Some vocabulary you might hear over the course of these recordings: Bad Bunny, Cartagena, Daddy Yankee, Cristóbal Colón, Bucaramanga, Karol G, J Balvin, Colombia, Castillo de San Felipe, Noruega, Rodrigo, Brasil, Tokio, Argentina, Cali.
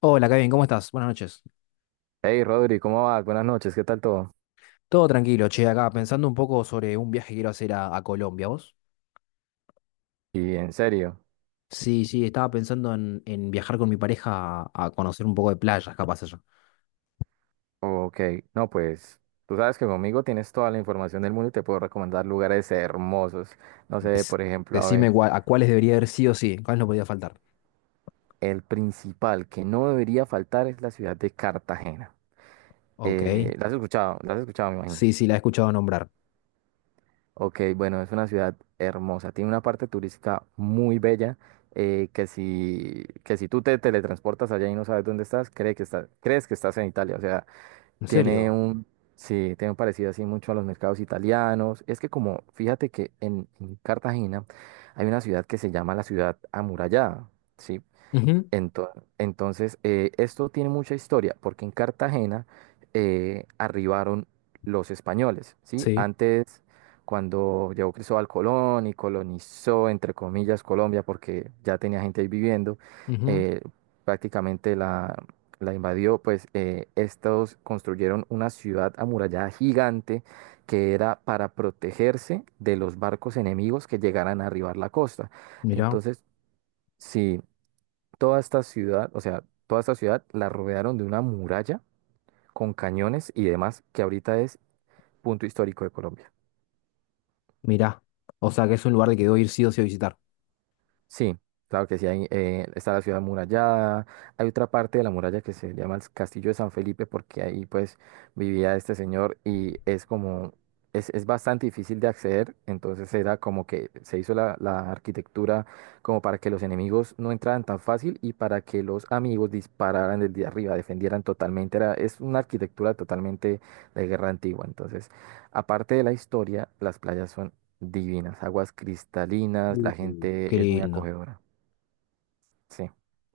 Hola, Kevin, ¿cómo estás? Buenas noches. Hey Rodri, ¿cómo vas? Buenas noches, ¿qué tal todo? Todo tranquilo, che, acá pensando un poco sobre un viaje que quiero hacer a Colombia, ¿vos? Y en serio, Sí, sí, estaba pensando en viajar con mi pareja a conocer un poco de playas, capaz allá. ok, no pues, tú sabes que conmigo tienes toda la información del mundo y te puedo recomendar lugares hermosos. No sé, Des- por ejemplo, a ver, ¿A cuáles debería haber sí o sí, cuáles no podía faltar? el principal que no debería faltar es la ciudad de Cartagena. Ok, ¿La has escuchado? ¿La has escuchado, me imagino? sí, sí, la he escuchado nombrar. Ok, bueno, es una ciudad hermosa, tiene una parte turística muy bella, que si tú te teletransportas allá y no sabes dónde estás, crees que estás en Italia, o sea. ¿En Tiene serio? un, sí, tiene un parecido así mucho a los mercados italianos. Es que como, fíjate que en Cartagena hay una ciudad que se llama la ciudad amurallada, ¿sí? Ujú. Ento- Entonces, esto tiene mucha historia, porque en Cartagena arribaron los españoles, ¿sí? Sí, Antes, cuando llegó Cristóbal Colón y colonizó, entre comillas, Colombia, porque ya tenía gente ahí viviendo, ujú. eh, prácticamente la invadió, pues estos construyeron una ciudad amurallada gigante que era para protegerse de los barcos enemigos que llegaran a arribar la costa. Mirá, Entonces, sí, toda esta ciudad, o sea, toda esta ciudad la rodearon de una muralla con cañones y demás que ahorita es punto histórico de Colombia. mirá. O sea que es un lugar que debo ir sí o sí a visitar. Sí, claro que sí, está la ciudad amurallada, hay otra parte de la muralla que se llama el Castillo de San Felipe porque ahí pues vivía este señor y es como, es bastante difícil de acceder, entonces era como que se hizo la arquitectura como para que los enemigos no entraran tan fácil y para que los amigos dispararan desde arriba, defendieran totalmente, era, es una arquitectura totalmente de guerra antigua, entonces aparte de la historia, las playas son divinas, aguas cristalinas, la Qué gente es muy lindo, acogedora. Sí,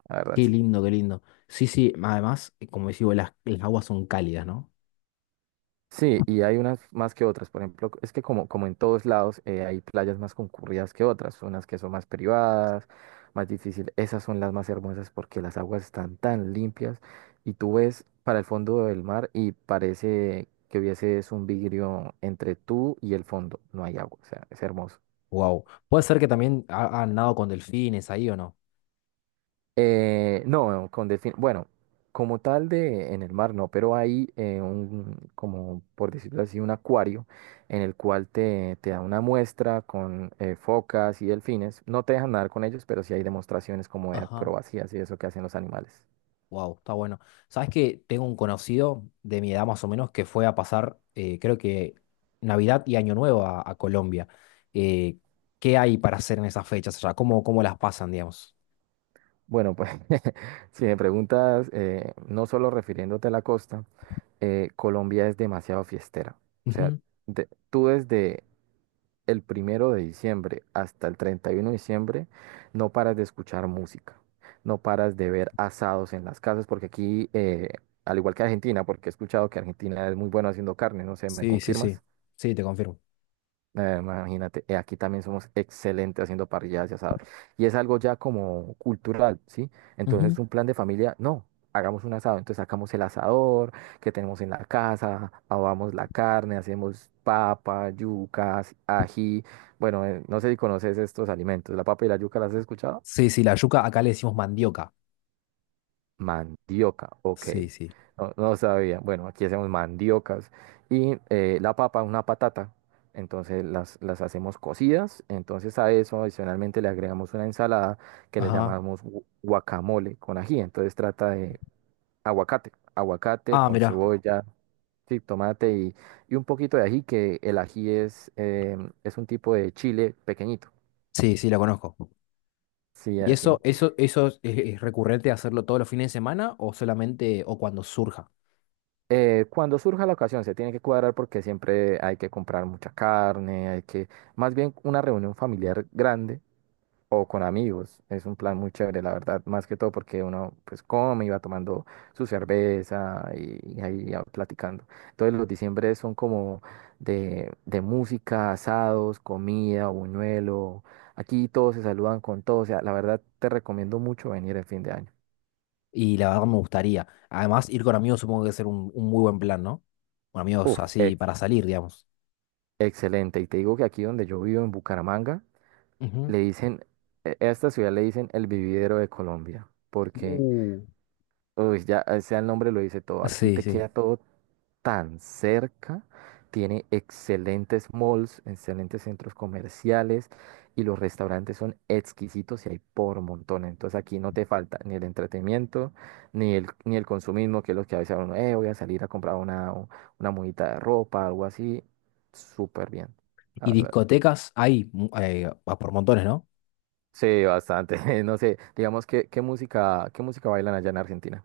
la verdad, qué sí. lindo, qué lindo. Sí, sí, además, como decís vos, las aguas son cálidas, ¿no? Sí, y hay unas más que otras. Por ejemplo, es que como en todos lados hay playas más concurridas que otras, unas que son más privadas, más difícil. Esas son las más hermosas porque las aguas están tan limpias y tú ves para el fondo del mar y parece que hubiese es un vidrio entre tú y el fondo. No hay agua, o sea, es hermoso. Wow. Puede ser que también han nadado con delfines ahí o no. No, con delfín. Bueno, como tal de en el mar no, pero hay como por decirlo así, un acuario en el cual te da una muestra con focas y delfines. No te dejan nadar con ellos, pero sí hay demostraciones como de Ajá. acrobacias y eso que hacen los animales. Wow, está bueno. ¿Sabes que tengo un conocido de mi edad más o menos que fue a pasar, creo que Navidad y Año Nuevo a Colombia? Eh, ¿Qué hay para hacer en esas fechas allá? ¿Cómo, cómo las pasan, digamos? Bueno, pues si me preguntas, no solo refiriéndote a la costa, Colombia es demasiado fiestera. O sea, Ujú. Tú desde el 1 de diciembre hasta el 31 de diciembre, no paras de escuchar música, no paras de ver asados en las casas, porque aquí, al igual que Argentina, porque he escuchado que Argentina es muy bueno haciendo carne, no sé, ¿me Sí, sí, sí. confirmas? Sí, te confirmo. Imagínate, aquí también somos excelentes haciendo parrilladas y asados. Y es algo ya como cultural, ¿sí? Ujú. Entonces un plan de familia, no, hagamos un asado. Entonces sacamos el asador que tenemos en la casa, ahogamos la carne, hacemos papa, yucas, ají. Bueno, no sé si conoces estos alimentos. ¿La papa y la yuca las has escuchado? Sí, sí, la yuca acá le decimos mandioca. Mandioca, ok. Sí, sí. No, no sabía. Bueno, aquí hacemos mandiocas. Y la papa, una patata. Entonces las hacemos cocidas. Entonces a eso adicionalmente le agregamos una ensalada que le Ajá. llamamos guacamole con ají. Entonces trata de aguacate. Aguacate Ah, con mira. cebolla, sí, tomate y un poquito de ají, que el ají es un tipo de chile pequeñito. Sí, sí, la conozco. Sí, ¿Y eso, así. eso, eso es recurrente hacerlo todos los fines de semana o solamente o cuando surja? Cuando surja la ocasión, se tiene que cuadrar porque siempre hay que comprar mucha carne, más bien una reunión familiar grande o con amigos, es un plan muy chévere, la verdad, más que todo porque uno pues come y va tomando su cerveza y ahí va platicando. Entonces los diciembre son como de música, asados, comida, buñuelo, aquí todos se saludan con todos, o sea, la verdad te recomiendo mucho venir el fin de año. Y la verdad me gustaría. Además, ir con amigos supongo que es ser un muy buen plan, ¿no? Con amigos Uf, así ex- para salir, digamos. excelente, y te digo que aquí donde yo vivo en Bucaramanga, Ujú. le dicen, a esta ciudad le dicen el vividero de Colombia, porque, Uh. uy, ya, o sea, el nombre lo dice todo, aquí Sí, te sí. queda todo tan cerca, tiene excelentes malls, excelentes centros comerciales y los restaurantes son exquisitos y hay por montón, entonces aquí no te falta ni el entretenimiento, ni el consumismo, que es lo que a veces uno, voy a salir a comprar una mudita de ropa, algo así, súper bien, la ¿Y verdad. discotecas hay por montones, no? Sí, bastante. No sé, digamos que qué música bailan allá en Argentina.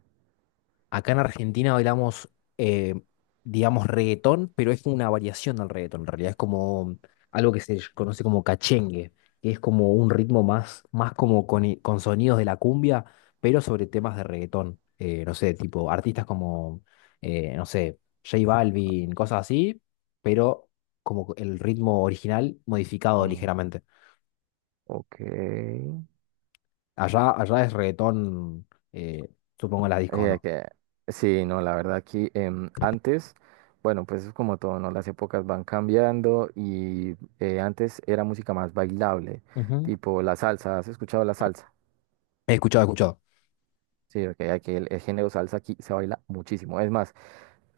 Acá en Argentina bailamos, eh, digamos, reggaetón, pero es como una variación del reggaetón. En realidad es como algo que conoce como cachengue, que es como un ritmo más, más como con, con sonidos de la cumbia, pero sobre temas de reggaetón. No sé, tipo artistas como, no sé, J Balvin, cosas así, pero como el ritmo original modificado Oh, ligeramente. ok. Allá, allá es reggaetón, eh, supongo en las discos, Eh, ¿no? que- sí, no, la verdad aquí antes, bueno, pues es como todo, ¿no? Las épocas van cambiando y antes era música más bailable, Ujú. tipo la salsa. ¿Has escuchado la salsa? He escuchado, he escuchado. Sí, ok, aquí el género salsa aquí se baila muchísimo. Es más,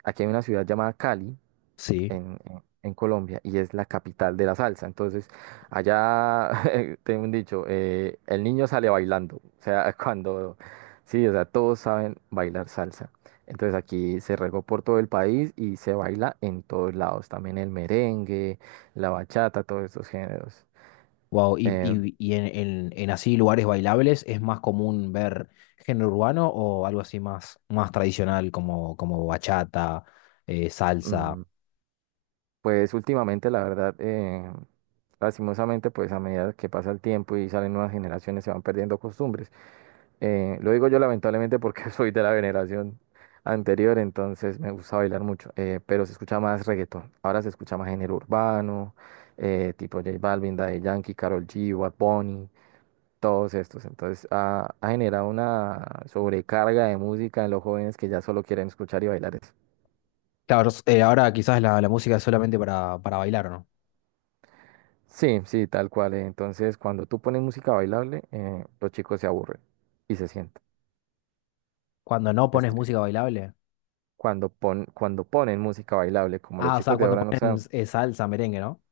aquí hay una ciudad llamada Cali Sí. en, en Colombia y es la capital de la salsa. Entonces, allá tengo un dicho, el niño sale bailando. O sea, sí, o sea, todos saben bailar salsa. Entonces aquí se regó por todo el país y se baila en todos lados. También el merengue, la bachata, todos estos géneros. Wow, y, Eh, y en, en así lugares bailables es más común ver género urbano o algo así más, más tradicional como, como bachata, salsa. mm, pues últimamente, la verdad, lastimosamente, pues a medida que pasa el tiempo y salen nuevas generaciones, se van perdiendo costumbres. Lo digo yo lamentablemente porque soy de la generación anterior, entonces me gusta bailar mucho, pero se escucha más reggaetón. Ahora se escucha más género urbano, tipo J Balvin, Daddy Yankee, Karol G, Bad Bunny, todos estos. Entonces ha generado una sobrecarga de música en los jóvenes que ya solo quieren escuchar y bailar eso. Claro, ahora quizás la, la música es solamente para bailar, ¿no? Sí, sí, tal cual. Entonces cuando tú pones música bailable, los chicos se aburren y se sientan. Cuando no Es pones triste. música bailable. Cuando ponen música bailable, como los Ah, o sea, chicos de cuando ahora no ponen saben. Salsa, merengue, ¿no?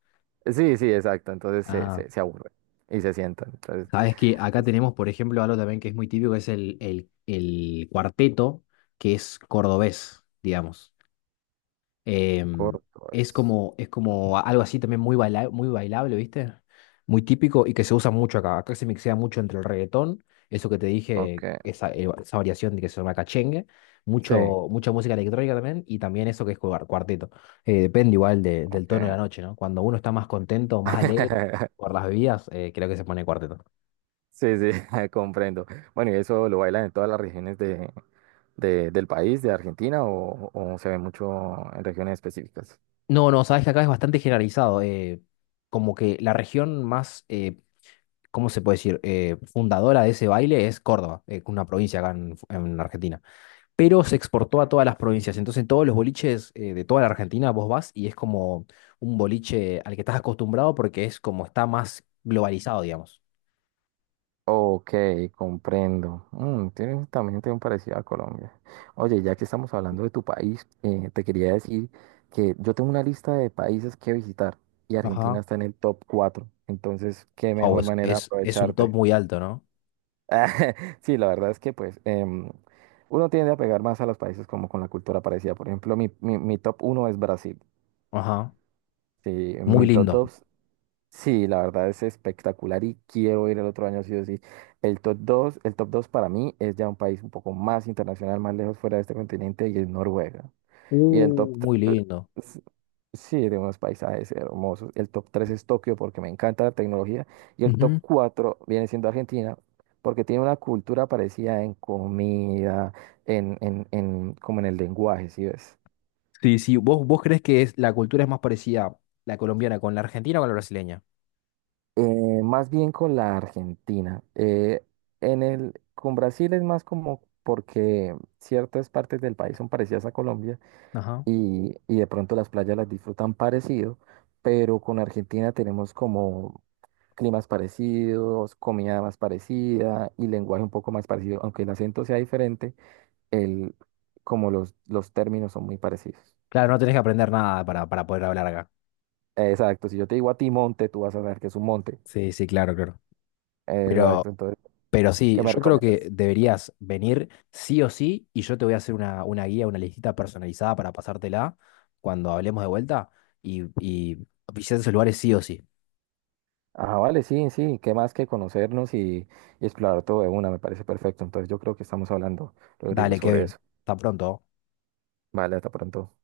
Sí, sí, exacto. Entonces se, Ah, se, se aburre y se sientan. Entonces sabes que acá es tenemos, por ejemplo, algo también que es muy típico, que es el cuarteto, que es cordobés, digamos. Em, corto, es. Es como algo así también muy bailable, ¿viste? Muy típico y que se usa mucho acá. Acá se mixea mucho entre el reggaetón, eso que te Ok, dije, esa, esa variación de que se llama cachengue, sí, mucho, mucha música electrónica también y también eso que es cuarteto. Depende igual del tono de la ok. noche, ¿no? Cuando uno está más contento, más alegre por las bebidas, creo que se pone cuarteto. Sí, sí, comprendo. Bueno, ¿y eso lo bailan en todas las regiones de, del país, de Argentina, o se ve mucho en regiones específicas? No, no, sabes que acá es bastante generalizado. Como que la región más, ¿cómo se puede decir? Fundadora de ese baile es Córdoba, una provincia acá en Argentina. Pero se exportó a todas las provincias. Entonces, en todos los boliches de toda la Argentina vos vas y es como un boliche al que estás acostumbrado porque es como está más globalizado, digamos. Ok, comprendo. También tiene un parecido a Colombia. Oye, ya que estamos hablando de tu país, te quería decir que yo tengo una lista de países que visitar y Argentina Ajá. está en el top 4. Entonces, qué Wow, mejor manera de es un top aprovecharte. muy alto, ¿no? Sí, la verdad es que pues uno tiende a pegar más a los países como con la cultura parecida. Por ejemplo, mi top uno es Brasil. Ajá. Sí, Muy mi top lindo. dos. Sí, la verdad es espectacular y quiero ir el otro año sí o sí. El top 2 para mí es ya un país un poco más internacional, más lejos fuera de este continente y es Noruega. Y el top Muy lindo. s- Sí, de unos paisajes hermosos. El top 3 es Tokio porque me encanta la tecnología. Y el top Ujú. 4 viene siendo Argentina porque tiene una cultura parecida en comida, como en el lenguaje, ¿sí ves? Sí, sí. ¿Vos, vos crees que es, la cultura es más parecida la colombiana con la argentina o con la brasileña? Más bien con la Argentina. Con Brasil es más como porque ciertas partes del país son parecidas a Colombia Ajá. y de pronto las playas las disfrutan parecido, pero con Argentina tenemos como climas parecidos, comida más parecida y lenguaje un poco más parecido, aunque el acento sea diferente, el, como los términos son muy parecidos. Claro, no tenés que aprender nada para, para poder hablar acá. Exacto, si yo te digo a ti monte, tú vas a saber que es un monte. Sí, sí, claro, claro. Pero, Exacto, entonces, pero ¿qué sí, me yo creo que recomiendas? deberías venir sí o sí y yo te voy a hacer una guía, una listita personalizada para pasártela cuando hablemos de vuelta y visitar esos lugares sí o sí. Ah, vale, sí, sí, qué más que conocernos y explorar todo de una, me parece perfecto. Entonces yo creo que estamos hablando, Rodrigo, Dale, sobre Kevin, eso. hasta pronto. Vale, hasta pronto.